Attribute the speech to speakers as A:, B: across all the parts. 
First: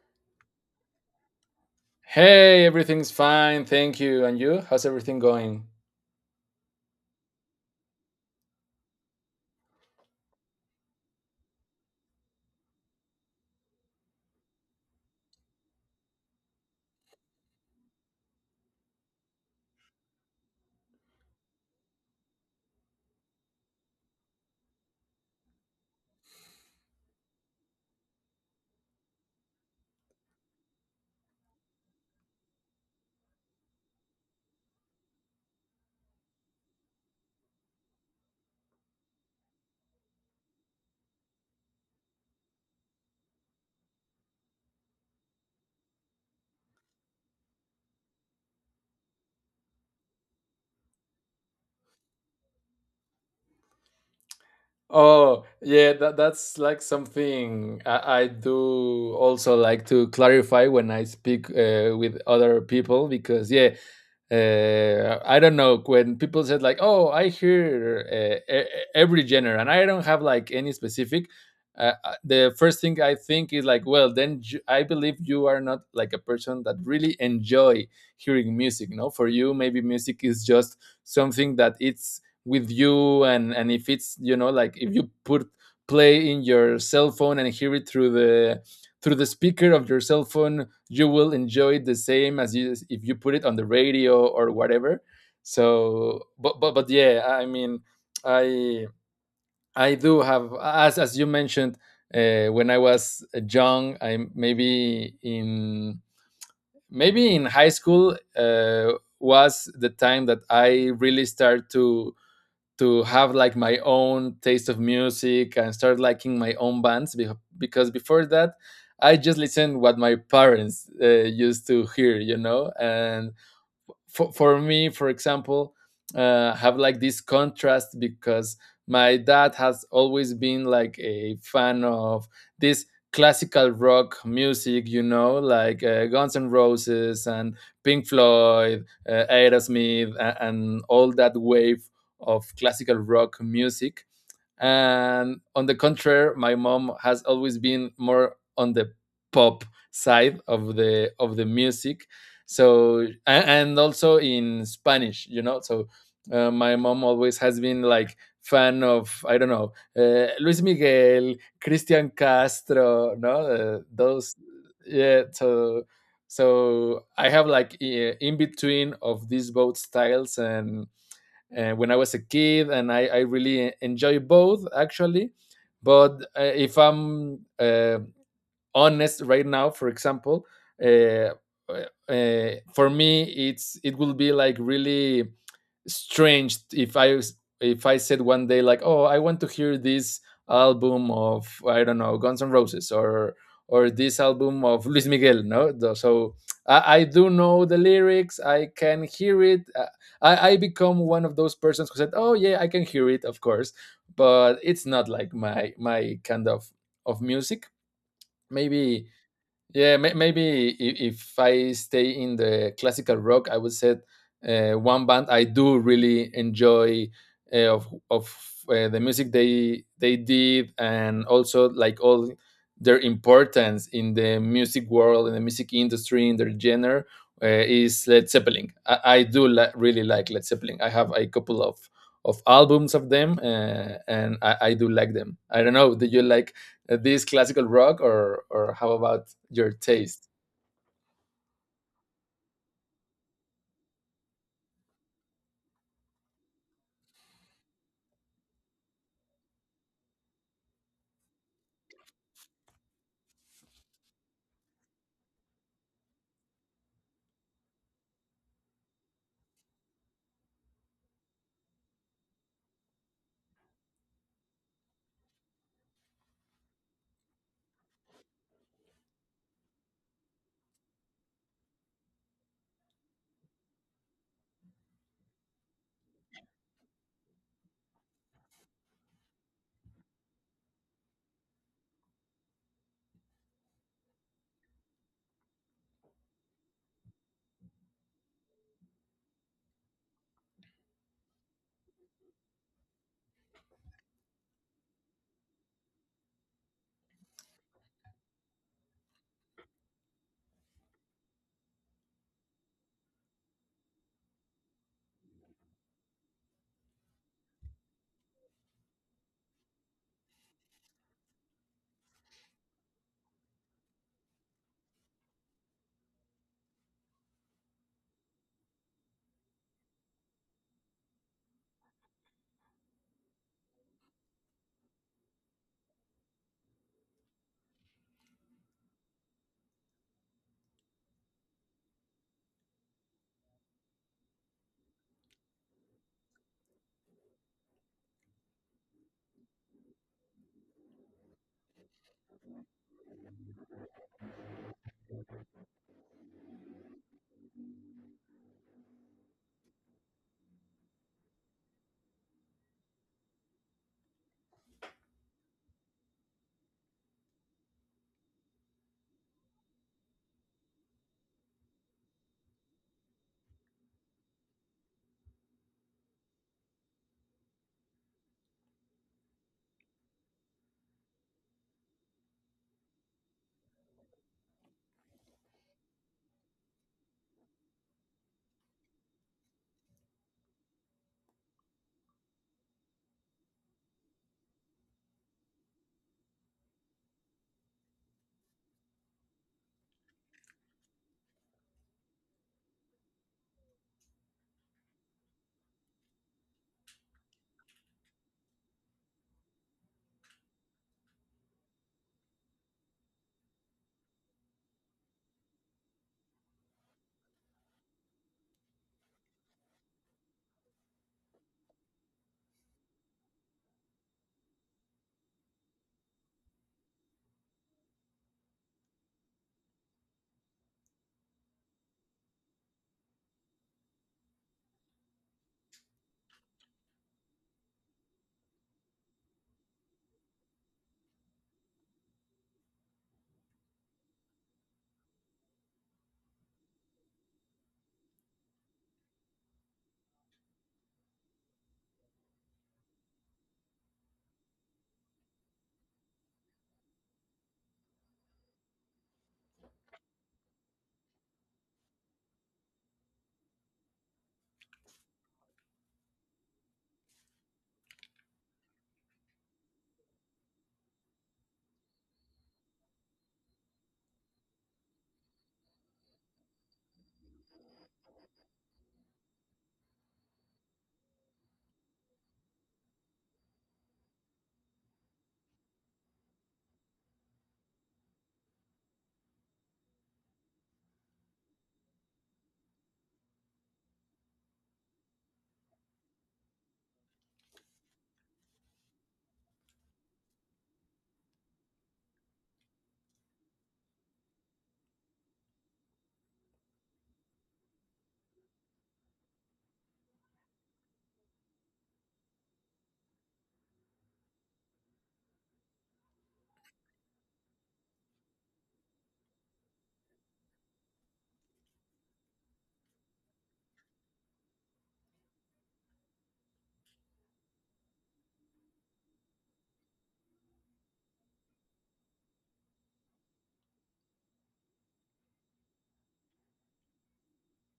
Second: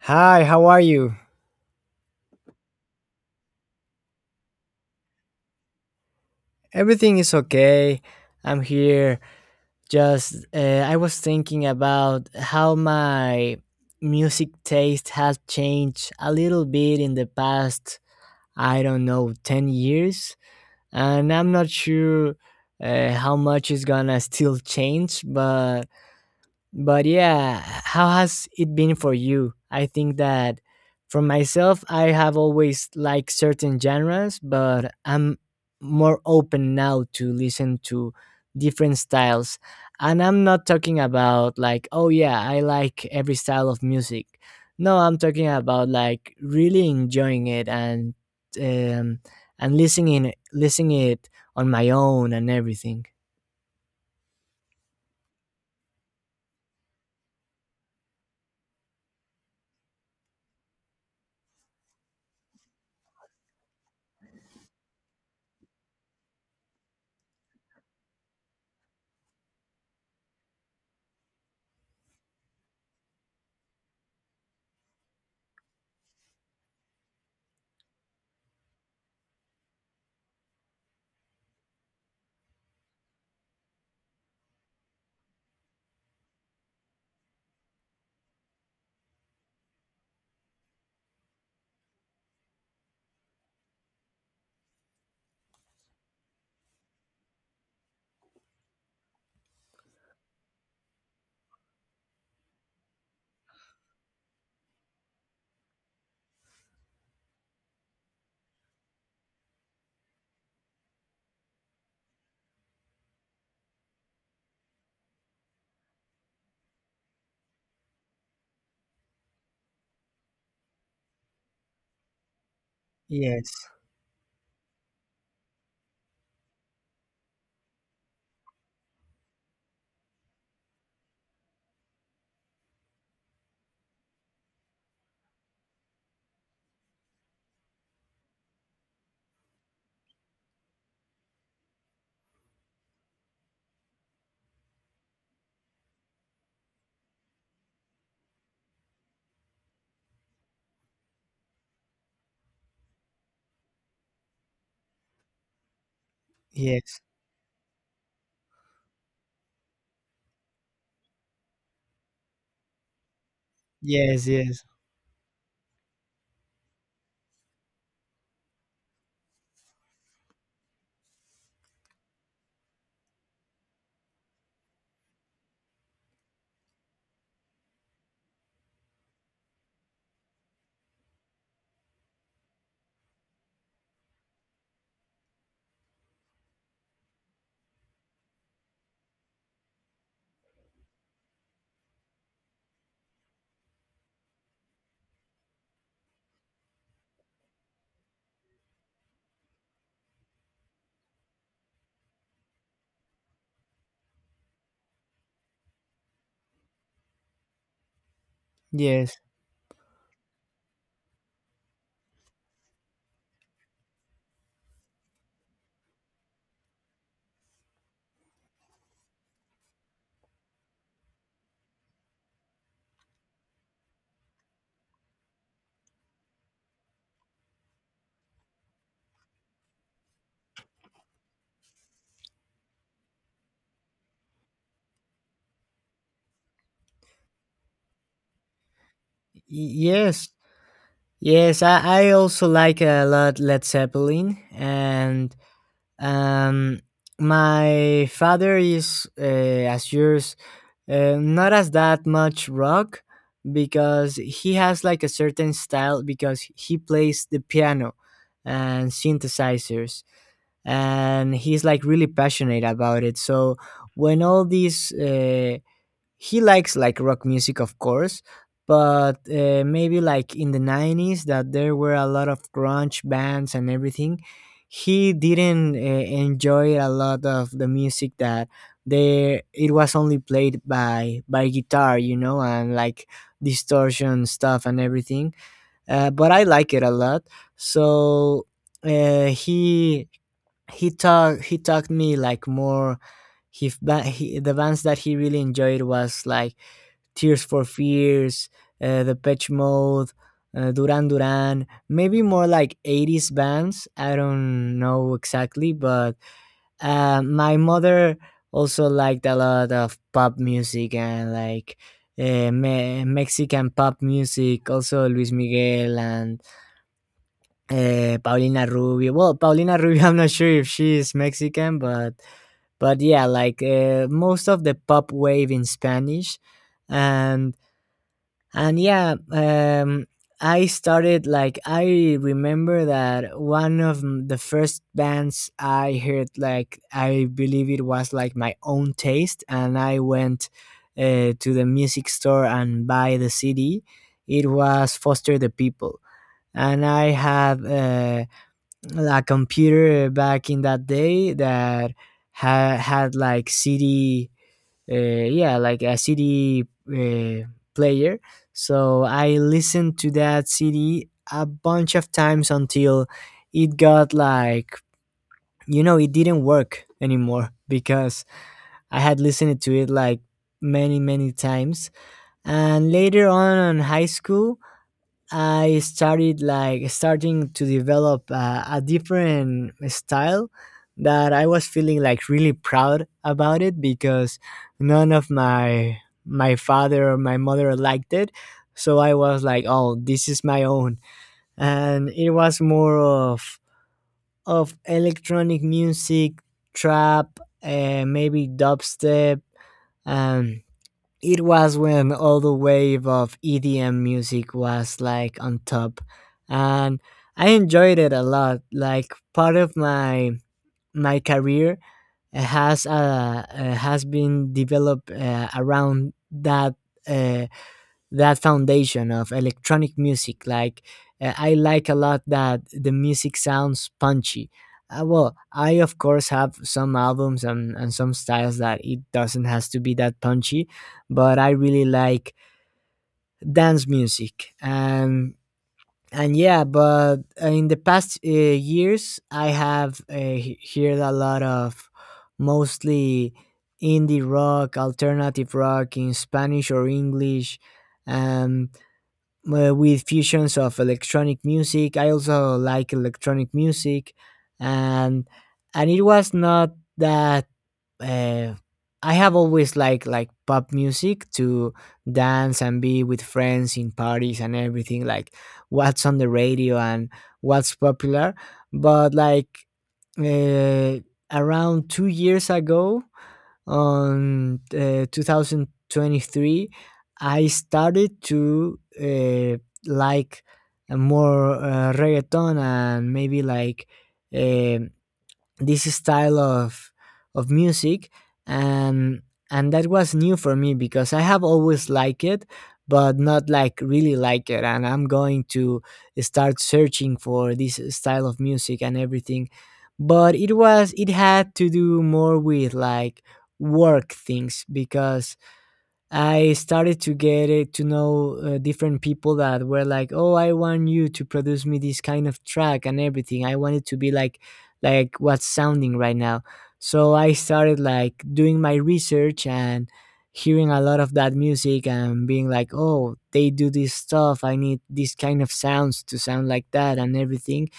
A: Hi, how are you?
B: Hey, everything's fine, thank you. And you? How's everything going?
A: Everything is okay. I'm here. Just, I was thinking about how my music taste has changed a little bit in the past, I don't know, 10 years. And I'm not sure how much is gonna still change, But yeah, how has it been for you? I think that for myself, I have always liked certain genres, but I'm more open now to listen to different styles. And I'm not talking about like, oh yeah, I like every style of music. No, I'm talking about like really enjoying it um, and listening it on my own and everything.
B: Oh, yeah, that's like something I do also like to clarify when I speak with other people because, yeah, I don't know when people said like, "Oh, I hear every genre," and I don't have like any specific. The first thing I think is like, well, then I believe you are not like a person that really enjoy hearing music. No, for you, maybe music is just something that it's with you, and if it's, you know, like if you put play in your cell phone and hear it through the speaker of your cell phone, you will enjoy it the same as you if you put it on the radio or whatever. So but yeah, I mean, i I do have, as you mentioned, when I was young, I maybe in high school was the time that I really started to have like my own taste of music and start liking my own bands because before that, I just listened what my parents used to hear, you know. And
A: Yes,
B: for me, for example, have like this contrast because my dad has always been like a fan of this classical rock music, you know, like Guns and Roses and Pink Floyd, Aerosmith, and all that wave of classical rock music. And on the contrary, my mom has always been more on the pop side of the music. So and also in Spanish, you know. So my
A: yes,
B: mom always has been like fan of, I don't know, Luis Miguel, Christian Castro, no,
A: yes,
B: those.
A: yes,
B: Yeah. So I have like in between of these both styles. And when I was a kid, and I really enjoy both actually. But if I'm honest right now, for example, uh, for me it will be like really strange if I said one day like, oh, I want to hear this album of, I don't know, Guns N' Roses, or this album of Luis Miguel. No. So I do know the lyrics. I can hear it. I become one of those persons who said, oh yeah, I can hear it, of course, but it's not like my kind of music. Maybe
A: yes.
B: yeah, maybe if I stay in the classical rock, I would say one band I do really enjoy, of the music they did, and also like all their importance in the music world, in the music industry, in their genre, is Led Zeppelin. I really like Led Zeppelin. I have a couple of albums of them, and I do like them. I don't know. Do you like this classical rock, or how about your
A: Yes,
B: taste?
A: yes, I also like a lot Led Zeppelin, and um, my father is, as yours, not as that much rock, because he has like a certain style because he plays the piano and synthesizers, and he's like really passionate about it. So, when all these, he likes like rock music, of course, but maybe like in the 90s that there were a lot of grunge bands and everything, he didn't enjoy a lot of the music that there it was only played by guitar, and like distortion stuff and everything, but I like it a lot. So, he he talked me like more. He, the bands that he really enjoyed was like Tears for Fears, Depeche Mode, Duran Duran, maybe more like 80s bands. I don't know exactly, but my mother also liked a lot of pop music and like Mexican pop music, also Luis Miguel and Paulina Rubio. Well, Paulina Rubio, I'm not sure if she is Mexican, but yeah, like, most of the pop wave in Spanish, and and yeah, I started like I remember that one of the first bands I heard, like, I believe it was like my own taste, and I went to the music store and buy the CD. It was Foster the People, and I had a computer back in that day that had like CD, uh, yeah, like a cd, player. So I listened to that cd a bunch of times until it got like, it didn't work anymore because I had listened to it like many many times. And later on in high school, I started like starting to develop a different style that I was feeling like really proud about it because none of my father or my mother liked it. So I was like, oh, this is my own. And it was more of electronic music, trap, maybe dubstep, um, it was when all the wave of EDM music was like on top, and I enjoyed it a lot. Like, part of my career has been developed around uh, that foundation of electronic music. Like, I like a lot that the music sounds punchy. Well, I of course have some albums and some styles that it doesn't has to be that punchy, but I really like dance music and yeah, but in the past years I have heard a lot of, mostly, indie rock, alternative rock in Spanish or English. Um, with fusions of electronic music. I also like electronic music, and and it was not that. Uh, I have always liked like pop music to dance and be with friends in parties and everything. Like what's on the radio and what's popular, but like, uh, around 2 years ago, on 2023, I started to like more reggaeton and maybe like um this style of music. And and that was new for me because I have always liked it but not like really like it and I'm going to start searching for this style of music and everything. But it had to do more with like work things because I started to get it to know different people that were like, "Oh, I want you to produce me this kind of track and everything. I want it to be like what's sounding right now." So I started like doing my research and hearing a lot of that music and being like, "Oh, they do this stuff. I need this kind of sounds to sound like that and everything."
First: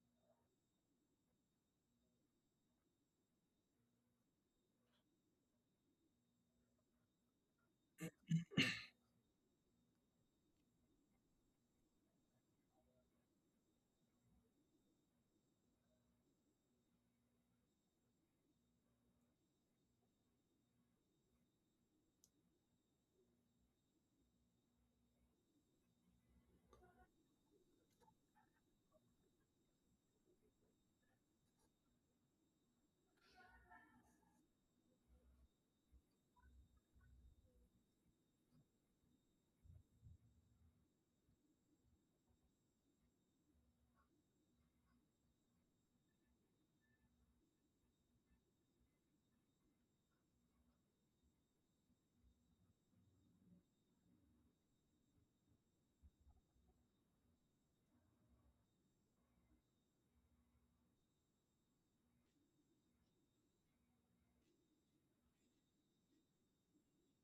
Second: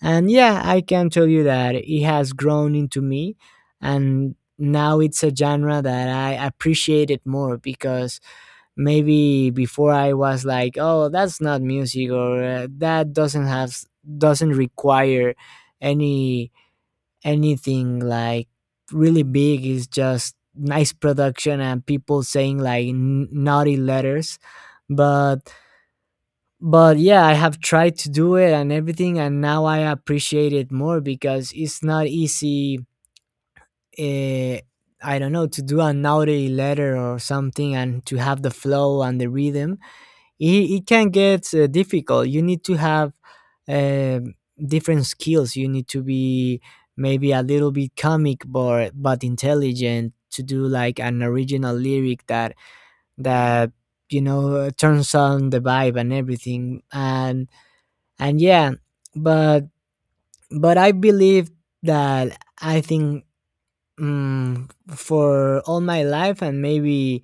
A: And yeah, I can tell you that it has grown into me, and now it's a genre that I appreciate it more because maybe before I was like, oh, that's not music or that doesn't require any anything like really big. It's just nice production and people saying like naughty letters. But but yeah, I have tried to do it and everything and now I appreciate it more because it's not easy. Uh, i don't know, to do an audio letter or something and to have the flow and the rhythm, it can get difficult. You need to have uh, different skills. You need to be maybe a little bit comic but intelligent to do like an original lyric that, turns on the vibe and everything. And yeah, but but I believe that I think, mm, for all my life and maybe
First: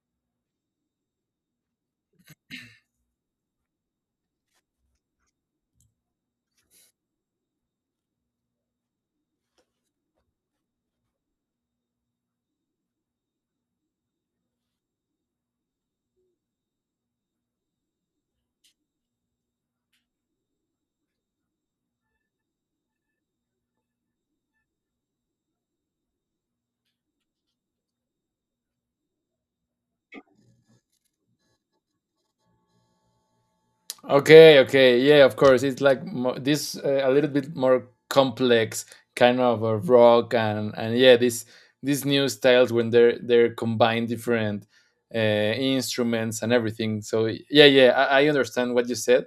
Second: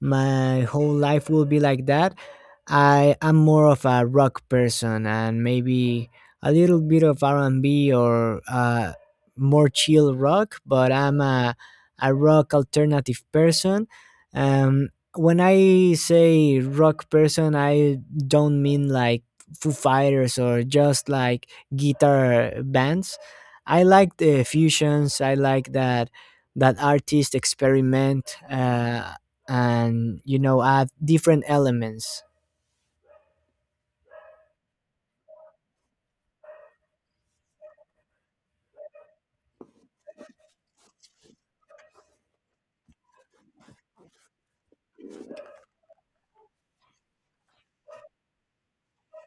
A: my whole life will be like that, I am more of a rock person, and maybe a little bit of R&B or more chill rock, but I'm a rock alternative person. um, when I say rock person, I don't mean like Foo Fighters or just like guitar bands. I like the fusions. I like that artists experiment, and add different elements.
B: Okay, okay, yeah, of course. It's like this, a little bit more complex kind of a rock. And yeah, this, these new styles when they're combined different uh, instruments and everything. So yeah, yeah, I understand what you said.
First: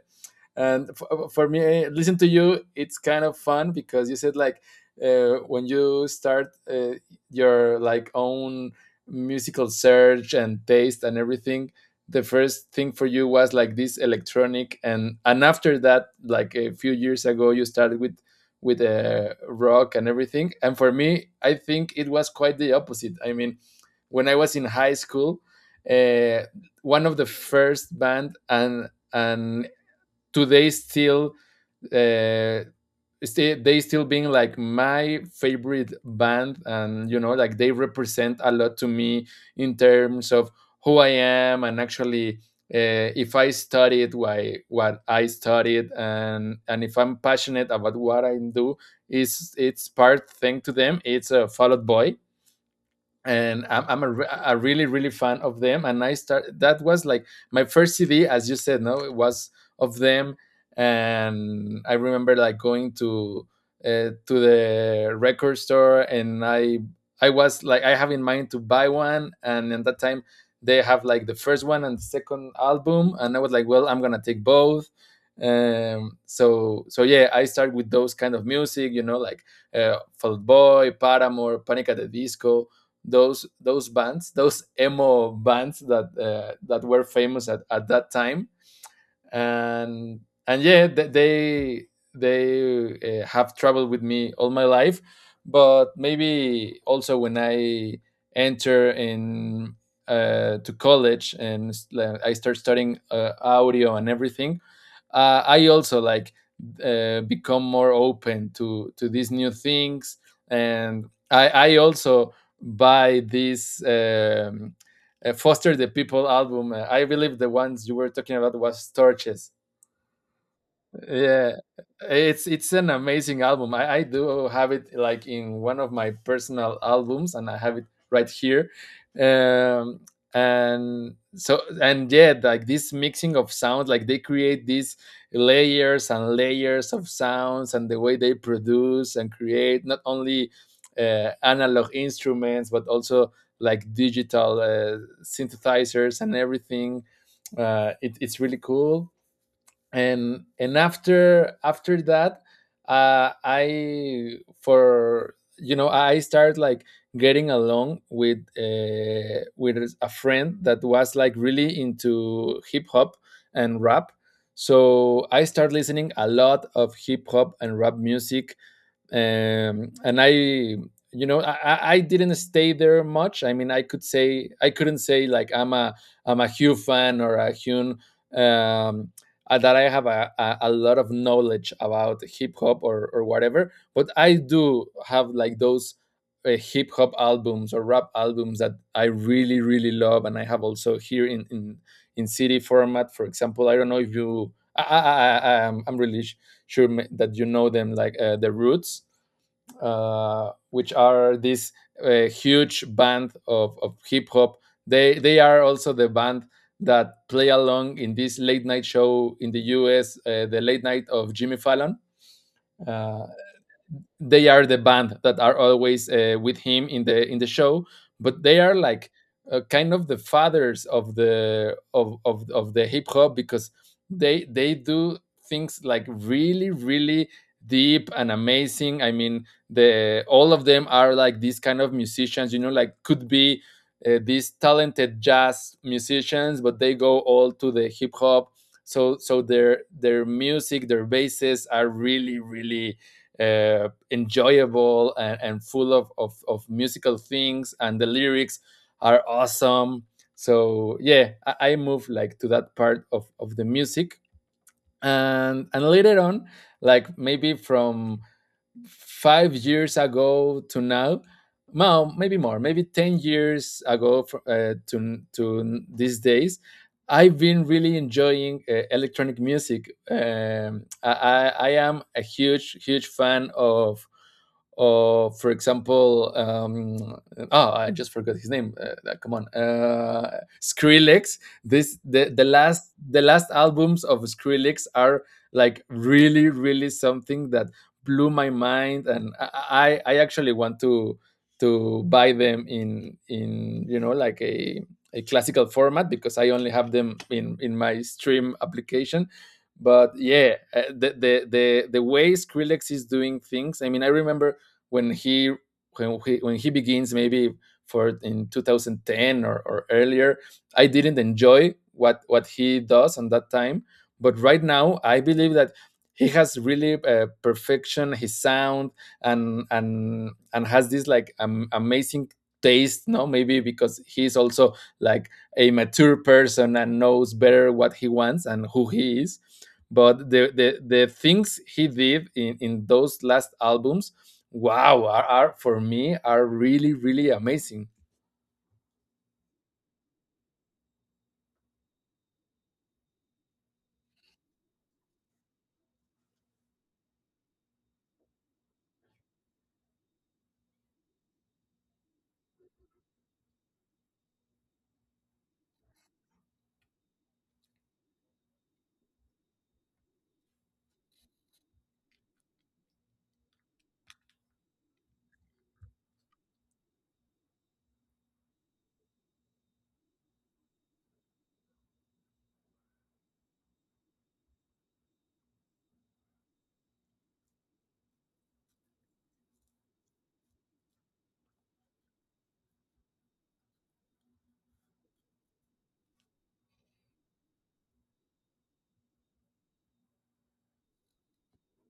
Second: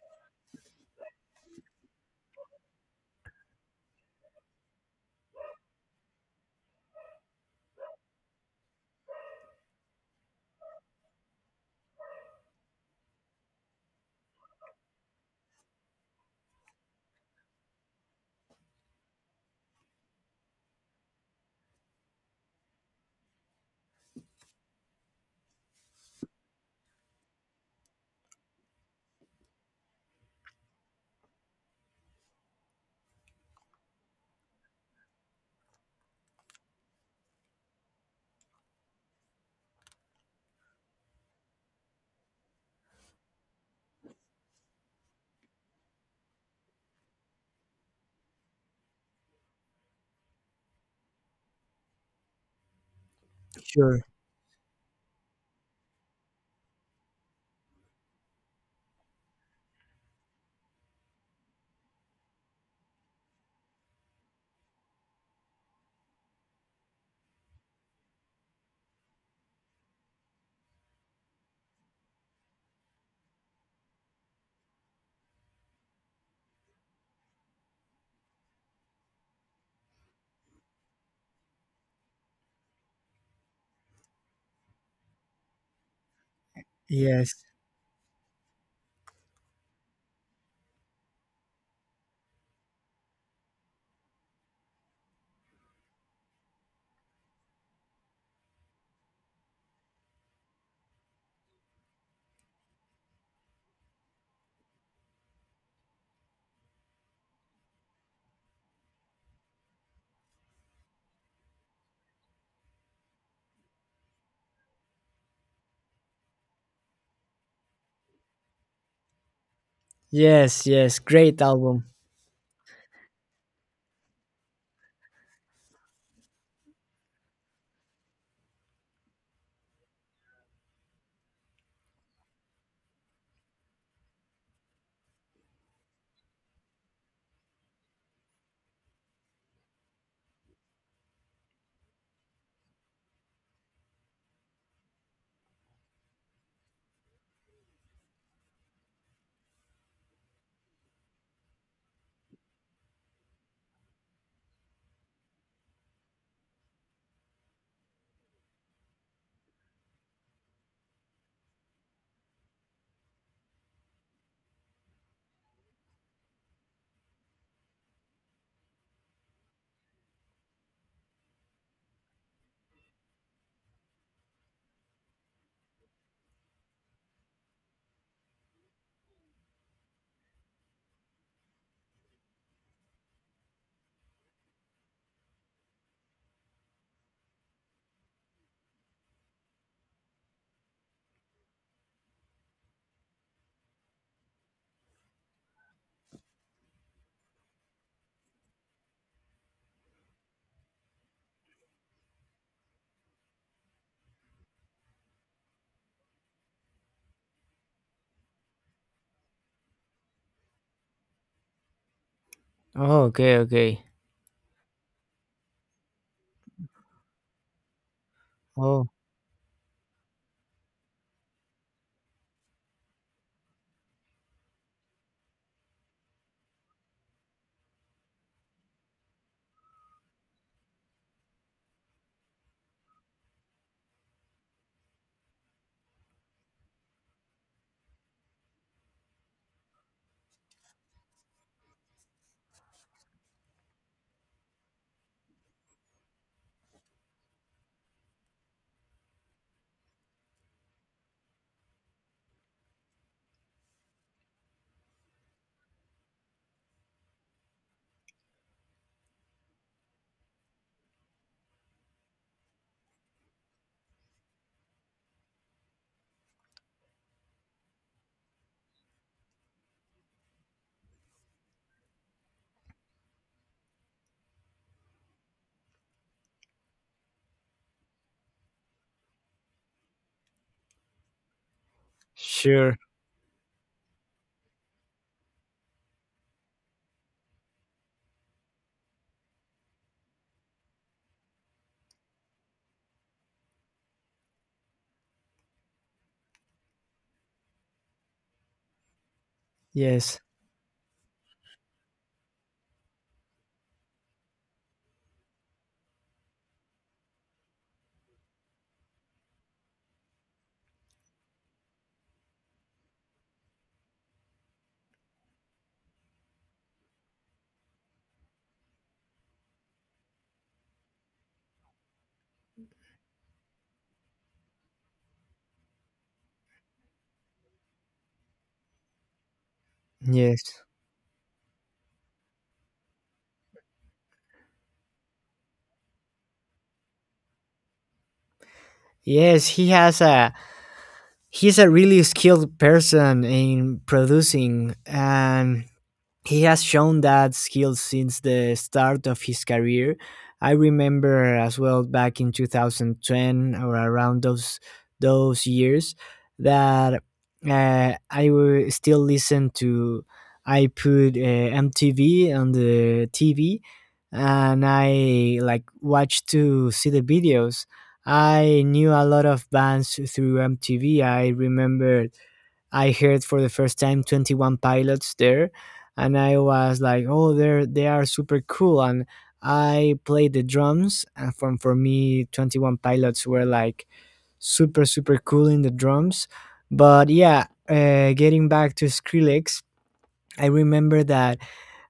B: And for me, eh, listen to you, it's kind of fun because you said like, when you start your like own musical search and taste and everything, the first thing for you was like this electronic, and after that, like a few years ago, you started with rock and everything. And for me, I think it was quite the opposite. I mean, when I was in high school, uh, one of the first band, and today still, uh, they still being like my favorite band. And you know like they represent a lot to me in terms of who I am. And actually, if I studied why what I studied, and if I'm passionate about what I do, is it's part thing to them. It's a fallout boy. And
A: Sure.
B: I'm a a really really fan of them. And I start, that was like my first CD, as you said, no, it was of them. And I remember like going to the record store, and I was like, I have in mind to buy one. And at that time they have like the first one and the second album, and I was like, well, I'm gonna take both. So yeah, I start with those kind of music, you know, like Fall Out Boy, Paramore, Panic at the Disco, those bands, those emo bands that that were
A: Yes,
B: famous at that time. And yeah, they have traveled with me all my life. But maybe also when I enter in to college, and like, I start studying audio and everything, I also like become more open to these new things. And I also buy these, Foster the People album. I believe the ones you were talking about was Torches.
A: yes, yes, great
B: Yeah,
A: album.
B: it's an amazing album. I do have it like in one of my personal albums, and I have it right here. Um and so and yeah, like this mixing of sounds, like they create these layers and layers of sounds, and the way they produce and create not only analog instruments but also like digital synthesizers and everything, it's really cool. And after that, I, for you know, I started like getting along with a friend that was like really into hip hop and rap. So I started listening a lot of hip hop and rap music. And I, you know, I didn't stay there much. I mean, I could say, I couldn't say like I'm a Hugh fan or a Hune, um, that I have a, lot of knowledge about hip hop or whatever. But I do have like those hip hop albums or rap albums that I really really love, and I have also here in CD format. For example, I don't know if you. I'm really sure that you know them, like The Roots, which are this huge band of hip hop. They are also the band that play along in this late night show in the U.S. The late night of Jimmy Fallon.
A: Oh,
B: Uh,
A: okay, okay.
B: they are the band that are always with him in the show. But they are
A: Oh.
B: like kind of the fathers of the of the hip hop, because they do things like really really deep and amazing. I mean, the all of them are like these kind of musicians, you know, like could be these talented jazz musicians, but they go all to the hip hop. So their music, their bases are really really enjoyable, and full of, of musical things, and the lyrics are awesome. So yeah, I moved like to that part of the music. And later on, like maybe from 5 years ago to now, well, maybe more, maybe 10 years ago to these days, I've been really enjoying electronic music. I am a huge, huge fan of, for example, oh, I just forgot his name. Come on, Skrillex. This the
A: Sure.
B: last albums of Skrillex are like really, really something that blew my mind. And I actually want to buy them in, you know, like a classical format, because I only have them in my stream application. But
A: yes
B: yeah, the way Skrillex is doing things. I mean, I remember when he when he begins, maybe for in 2010, or earlier, I didn't enjoy what he does on that time. But right now I believe that he has really perfection his sound, and and has this like, amazing taste, no, maybe because he's also like a mature person and knows better what he wants and who he is. But the
A: yes,
B: the things he did in those last albums, wow, are, for me are really really amazing.
A: yes, he's a really skilled person in producing, and he has shown that skill since the start of his career. I remember as well back in 2010 or around those years that, I will still listen to. I put, MTV on the TV, and I like watched to see the videos. I knew a lot of bands through MTV. I remember I heard for the first time Twenty One pilots there and I was like, "Oh, they are super cool." And I played the drums, and from for me, Twenty One Pilots were like super super cool in the drums. But yeah, getting back to Skrillex, I remember that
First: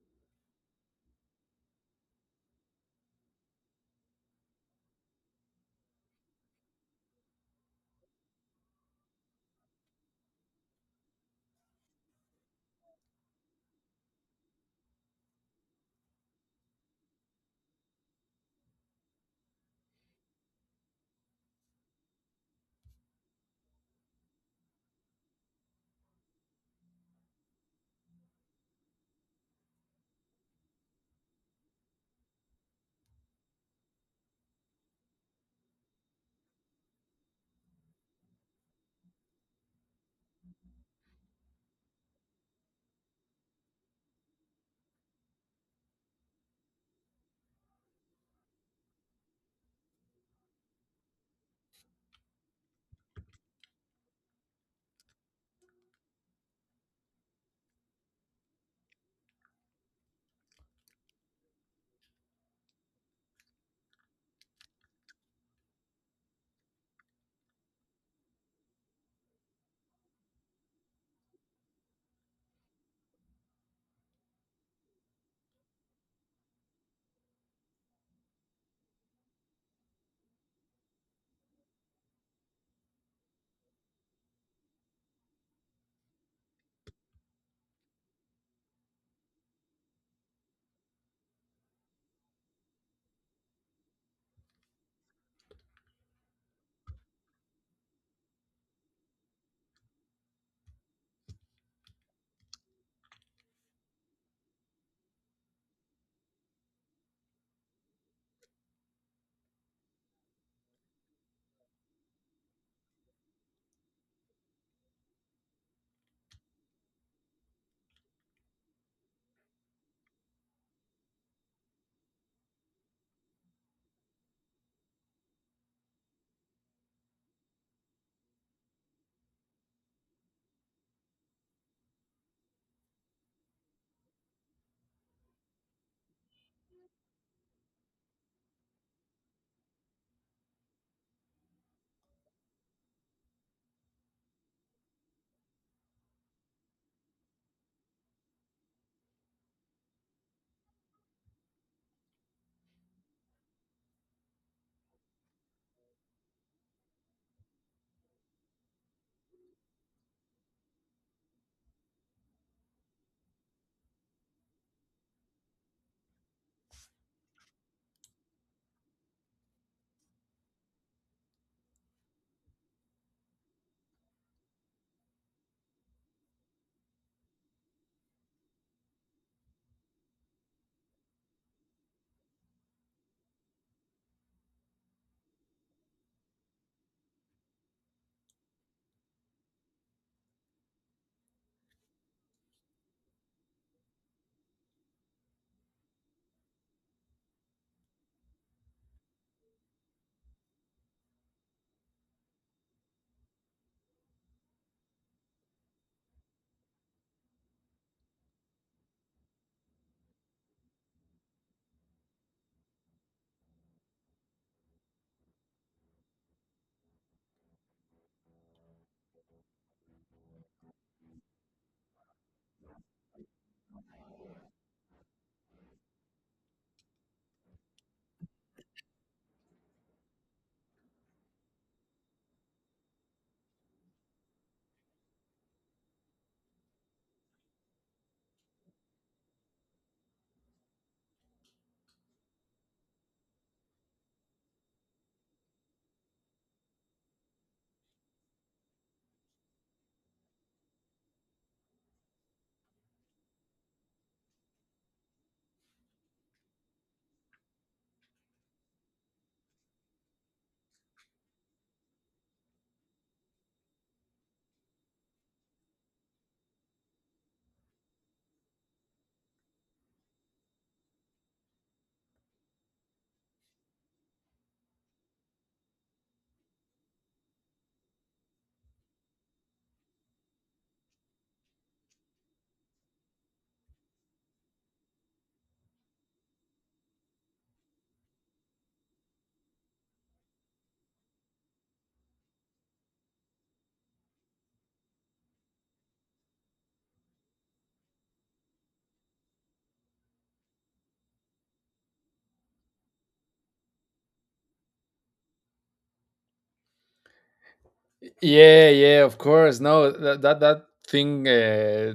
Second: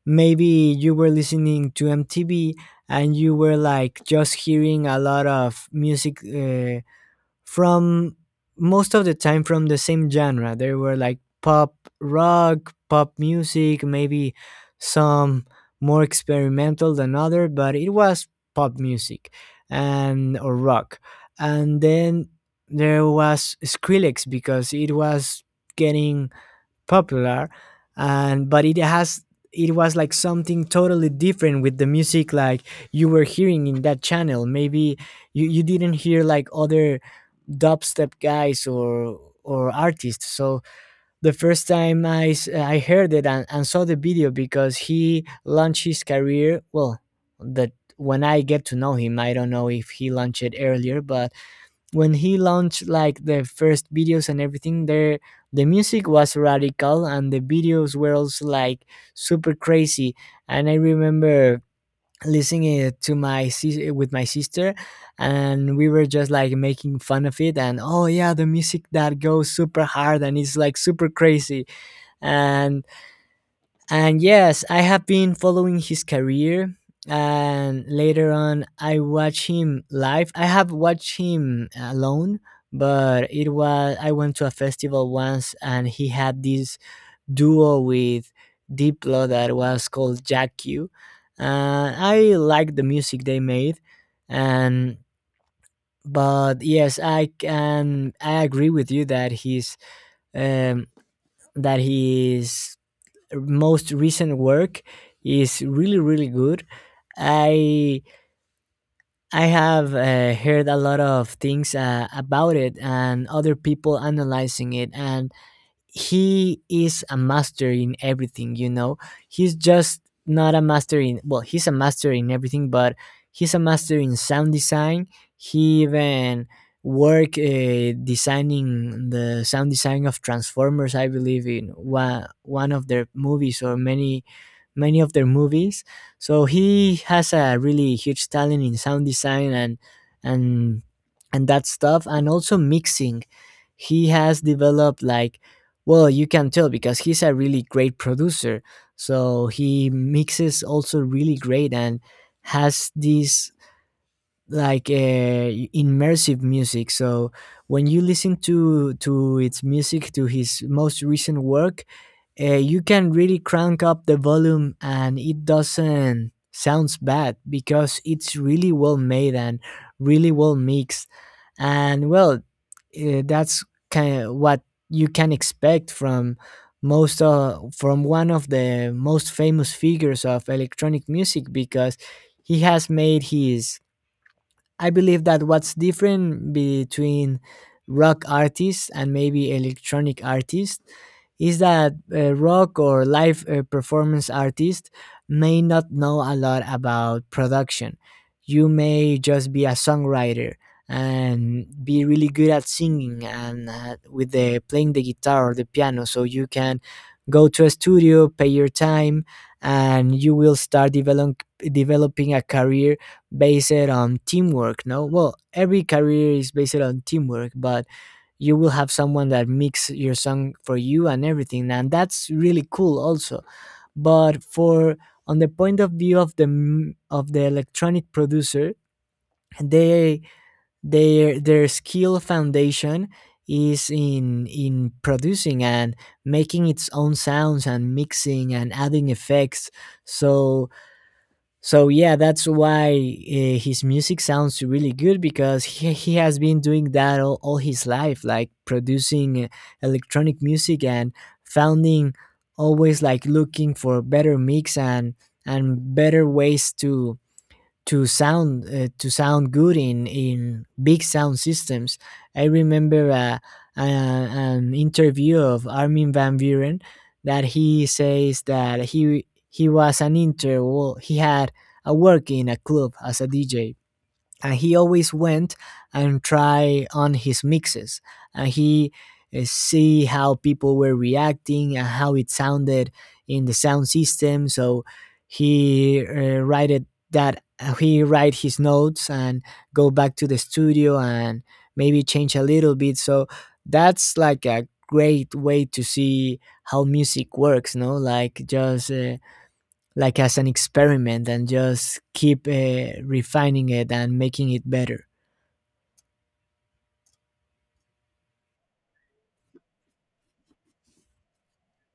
A: maybe you were listening to MTV and you were like just hearing a lot of music. From most of the time from the same genre. There were like pop rock, pop music, maybe some more experimental than other, but it was pop music and or rock. And then there was Skrillex because it was getting popular and but it was like something totally different with the music like you were hearing in that channel. Maybe you didn't hear like other dubstep guys or artists. So the first time I heard it, and saw the video because he launched his career, well, that when I get to know him. I don't know if he launched it earlier, but when he launched like the first videos and everything there, the music was radical and the videos were also like super crazy. And I remember listening it with my sister, and we were just like making fun of it and, oh yeah, the music that goes super hard and it's like super crazy. And and yes, I have been following his career. And later on, I watch him live. I have watched him alone, but it was I went to a festival once, and he had this duo with Diplo that was called Jack Q. I liked the music they made, and but yes, I agree with you that he's, um, that his most recent work is really really good. I I have heard a lot of things about it and other people analyzing it, and he is a master in everything, he's just, not a master in well, he's a master in everything, but he's a master in sound design. He even work, designing the sound design of Transformers, I believe, in one of their movies or many many of their movies. So he has a really huge talent in sound design and and that stuff, and also mixing. He has developed like, well, you can tell because he's a really great producer. So he mixes also really great and has this like, immersive music. So when you listen to its music to his most recent work, you can really crank up the volume and it doesn't sounds bad because it's really well made and really well mixed and well, that's kind of what you can expect from most from one of the most famous figures of electronic music because he has made his I believe that what's different between rock artists and maybe electronic artists is that rock or live performance artists may not know a lot about production. You may just be a songwriter and be really good at singing and with the playing the guitar or the piano, so you can go to a studio, pay your time, and you will developing a career based on teamwork. No, well, every career is based on teamwork, but you will have someone that mix your song for you and everything, and that's really cool also. But for, on the point of view of the of the electronic producer, they, their skill foundation is in producing and making its own sounds and mixing and adding effects. So so yeah, that's why his music sounds really good because he has been doing that all his life, like producing electronic music and founding, always like looking for better mix and better ways to sound, to sound good in big sound systems. I remember uh, an interview of Armin van Buren that he says that he was an inter well, he had a work in a club as a DJ, and he always went and try on his mixes, and he, see how people were reacting and how it sounded in the sound system. So he, write it, that he write his notes and go back to the studio and maybe change a little bit. So that's like a great way to see how music works, no, like just like as an experiment and just keep refining it and making it better.
B: Yeah, yeah, of course. No, that thing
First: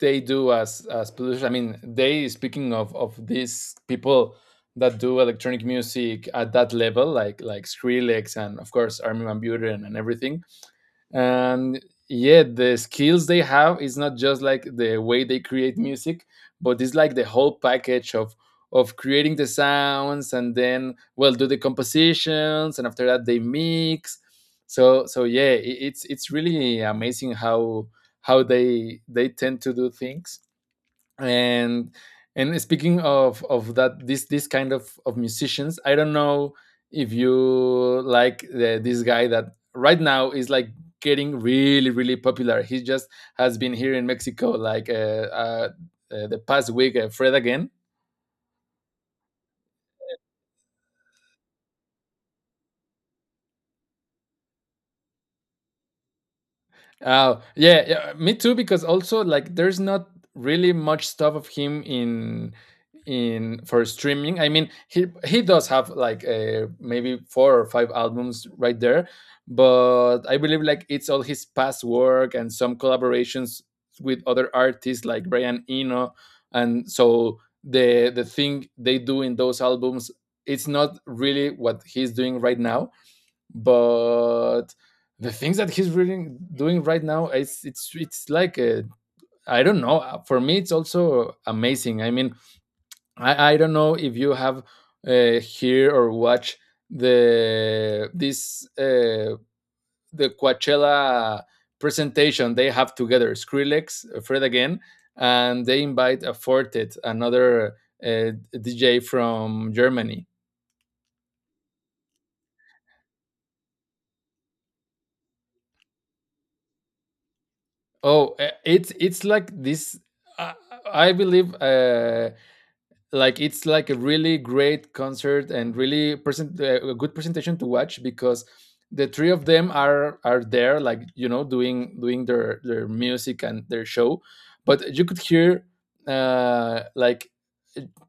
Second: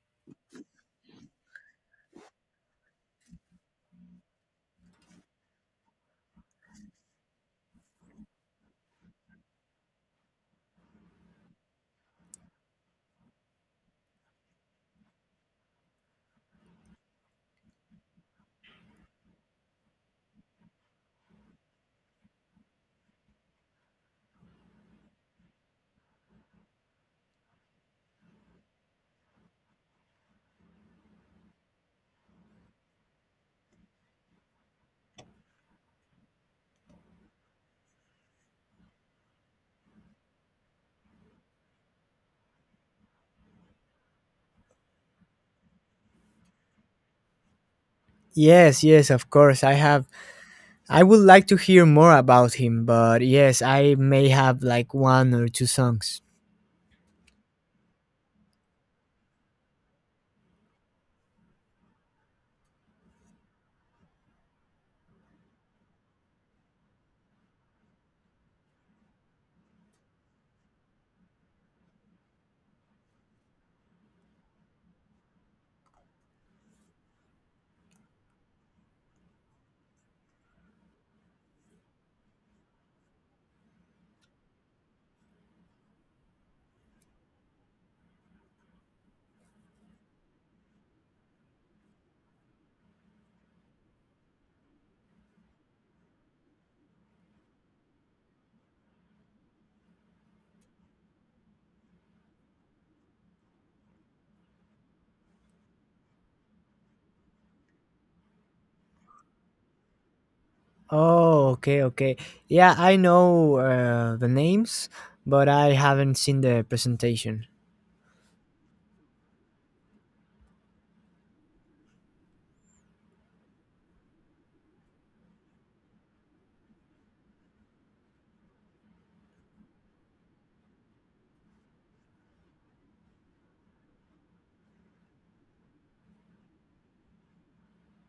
B: they do as pollution. I mean, they speaking of these people that do electronic music at that level, like Skrillex and of course Armin van Buuren and everything. And yeah, the skills they have is not just like the way they create music, but it's like the whole package of creating the sounds and then, well, do the compositions and after that they mix. So yeah, it's really amazing how they tend to do things. And speaking of that, this kind of musicians, I don't know if you like this guy that right now is like getting really popular. He just has been here in Mexico like the past week, Fred again.
A: Yes, yes, of course. I have. I would like to hear more about him, but yes, I may have like one or two songs.
B: Oh, yeah, yeah, me too. Because also, like, there's not really much stuff of him in for streaming. I mean, he does have like maybe four or five albums right there, but I believe like it's all his past work and some collaborations with other artists like Brian Eno, and so the thing they do in those albums, it's not really what he's doing right now. But the things that he's really doing right now, it's like a, I don't know. For me, it's also amazing. I mean, I don't know if you have hear or watch the this uh, the Coachella presentation they have together. Skrillex, Fred again, and they invite a Fortet, another DJ from Germany.
A: Oh, okay, okay. Yeah, I know the names, but I haven't seen the presentation.
B: Oh, it's like this. I, I believe like it's like a really great concert and really present a good presentation to watch, because the three of them are there, like, you know, doing their music and their show. But you could hear, like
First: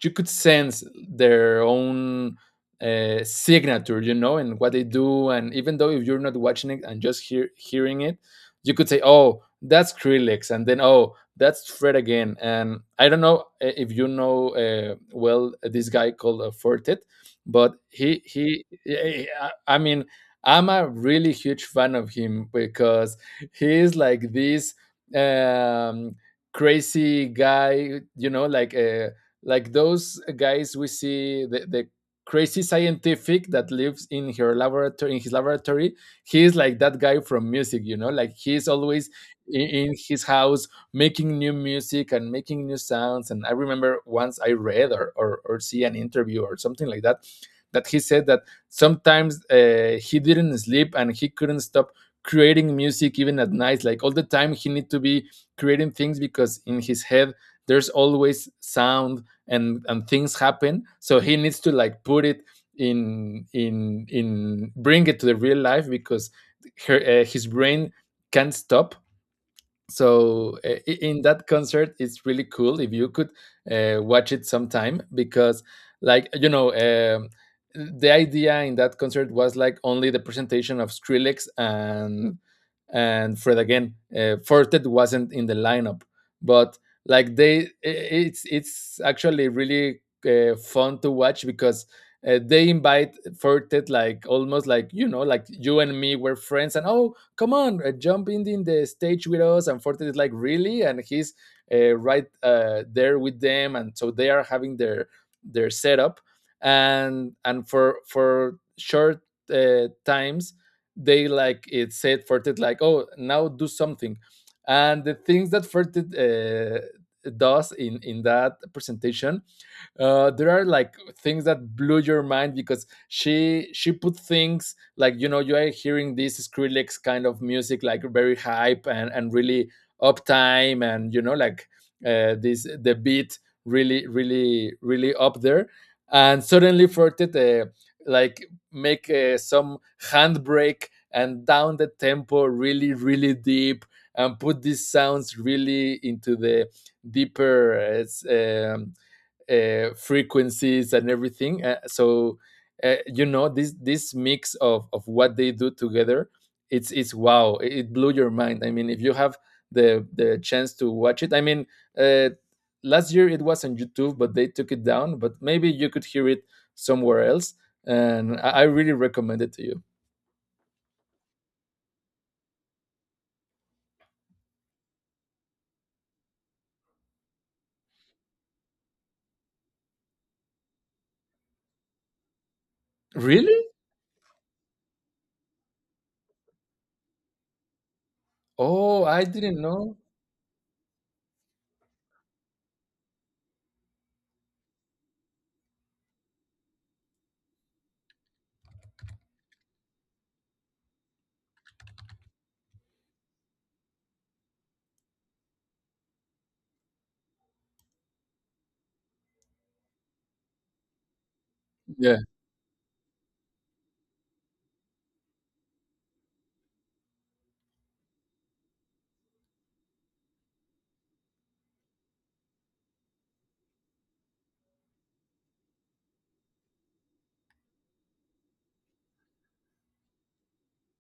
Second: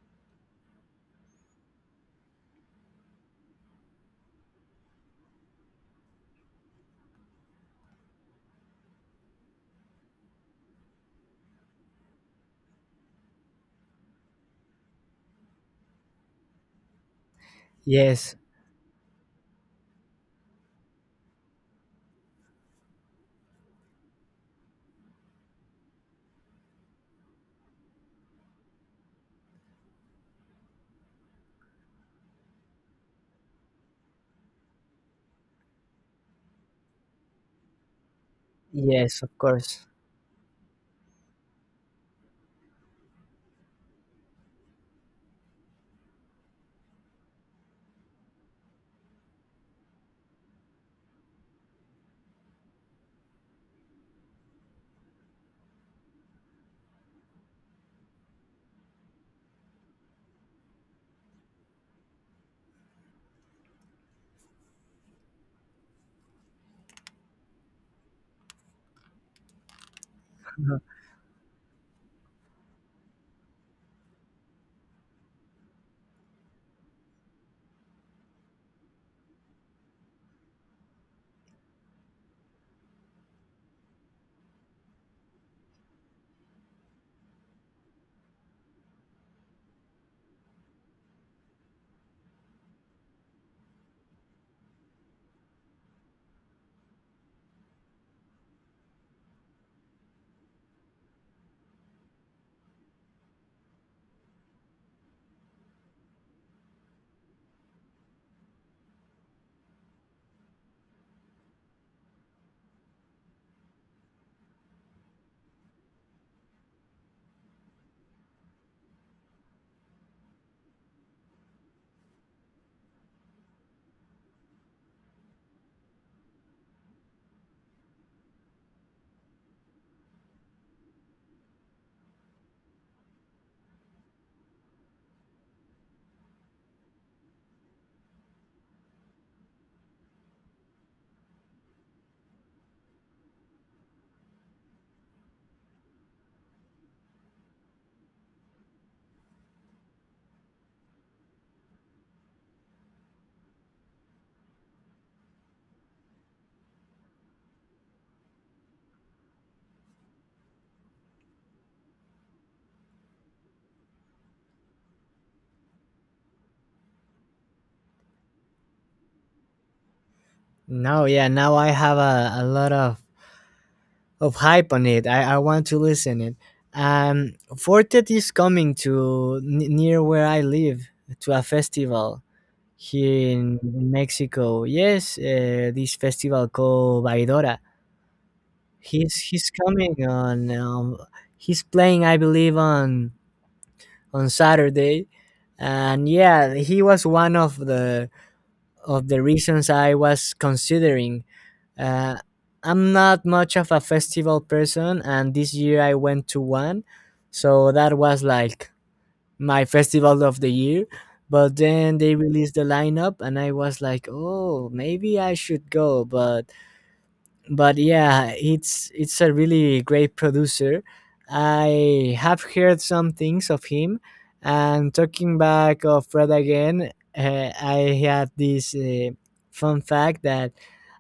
B: you could sense their own signature, you know, and what they do. And even though if you're not watching it and just hearing it, you could say, oh, that's Krillex, and then, oh, that's Fred again. And I don't know, if you know, well, this guy called Fortet, but
A: Yes,
B: I mean, I'm a really huge fan of him because he is like this, um, crazy guy, you know, like, like those guys we see, the crazy scientific that lives in her laboratory, in his laboratory. He is like that guy from music, you know, like he's always
A: yes, of course.
B: in his house making new music and making new sounds. And I remember once I read, or see an interview or something like that, that he said that sometimes he didn't sleep and he couldn't stop creating music even at night. Like all the time he need to be creating things because in his head there's always sound, and things happen. So he needs to like put it in, bring it to the real life because his brain can't stop. So
A: Mhm.
B: in that concert, it's really cool if you could watch it sometime because, like, you know, the idea in that concert was like only the presentation of Skrillex and Fred again. Fortet wasn't in the lineup, but like they i- it's actually really fun to watch because they invite Fortet like almost like, you know, like you and me were friends, and, oh, come on, jump in the stage with us. And Forte is like, really? And he's right there with them. And so they are having their setup, and for short times, they like it said Forte like, oh, now do something. And the things that Forte uh, does in that presentation, there are like things that blew your mind, because she put things, like, you know, you are hearing this Skrillex kind of music like very hype and really uptime, and, you know, like, this the beat really up there, and suddenly Fortet like make some handbrake and down the tempo really deep, and put these sounds really into the deeper frequencies and everything. So you know, this mix of what they do together, it's wow. It blew your mind. I mean, if you have the chance to watch it, I mean, uh, last year it was on YouTube, but they took it down. But maybe you could hear it somewhere else, and I really recommend it to you.
A: Now, yeah, now I have a lot of hype on it. I want to listen it. Fortet is coming to near where I live, to a festival here in
B: Really?
A: Mexico. Yes, this festival called Vaidora.
B: Oh, I
A: He's
B: didn't know.
A: coming on. He's playing, I believe, on Saturday, and yeah, he was one of the reasons I was considering, uh, I'm not much of a festival person, and this year I went to one, so that was like my festival of the year. But then they released the lineup, and I was like, "Oh, maybe I should go." But yeah, it's a really great producer. I have heard some things of him, and talking back of Fred again, I had this fun fact that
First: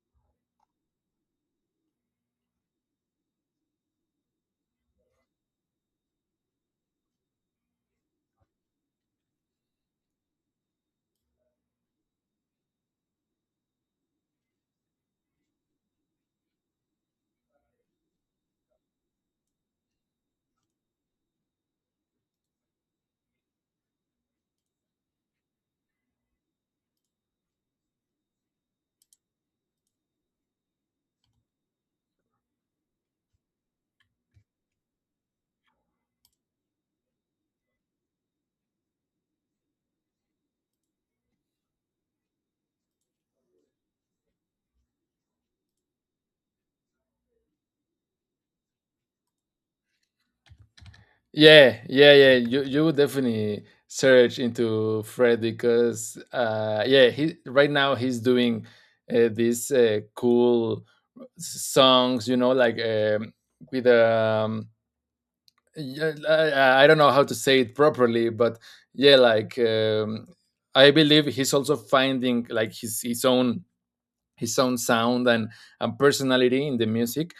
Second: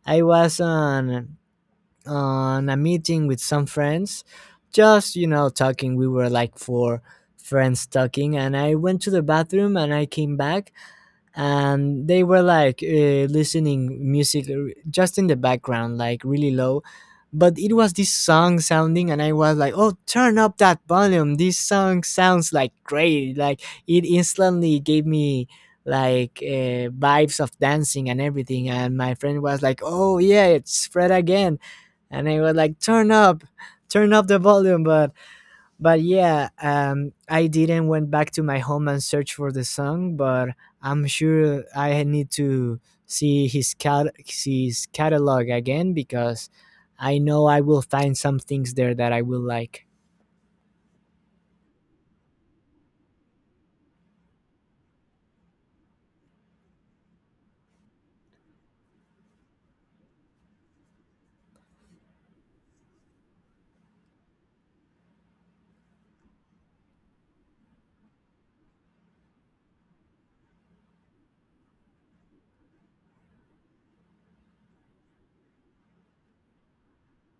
A: I was on a meeting with some friends, just you know talking. We were like 4 friends talking, and I went to the bathroom and I came back, and they were like listening music just in the background, like really low. But it was this song sounding, and I was like, "Oh, turn up that volume! This song sounds like great!" Like it instantly gave me like vibes of dancing and everything. And my friend was like, "Oh yeah, it's Fred again." And I was like, turn up the volume." But yeah, I didn't went back to my home and search for the song, but I'm sure I need to see his catalog again because I know I will find some things there that I will like.
B: Yeah, yeah, yeah. You would definitely search into Fred because, uh, yeah, he right now he's doing these cool songs, you know, like, with yeah, I don't know how to say it properly, but yeah, like, I believe he's also finding like his own, his own sound, and personality in the music.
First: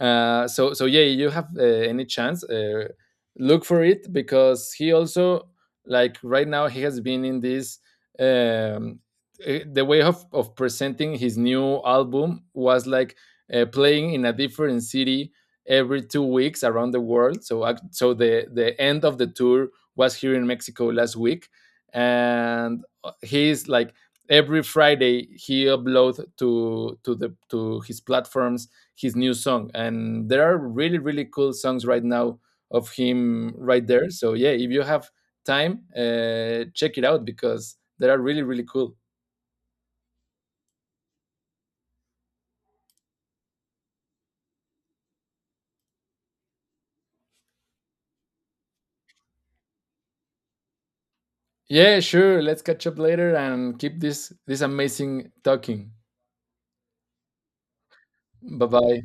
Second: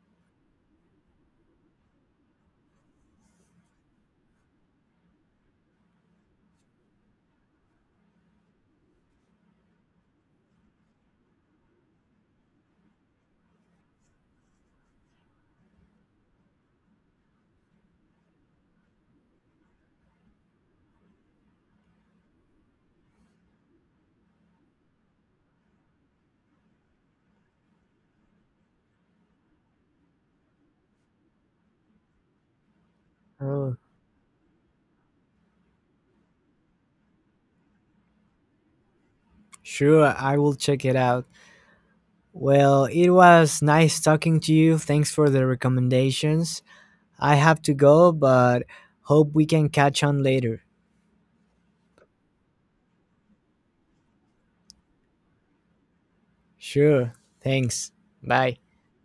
B: So yeah, you have any chance, look for it, because he also, like, right now he has been in this. Um, the way of presenting his new album was like playing in a different city every 2 weeks around the world. So the end of the tour was here in Mexico last week, and he's like every Friday he uploads to the to his platforms his new song, and there are really cool songs right now of him
A: Oh,
B: right there. So yeah, if you have time, check it out because they are really cool.
A: sure, I will check it out. Well, it was nice talking to you. Thanks for the recommendations. I have to go, but hope we can catch on later.
B: Yeah, sure. Let's catch up later and keep this amazing talking.
A: Sure. Thanks. Bye.
B: Bye bye.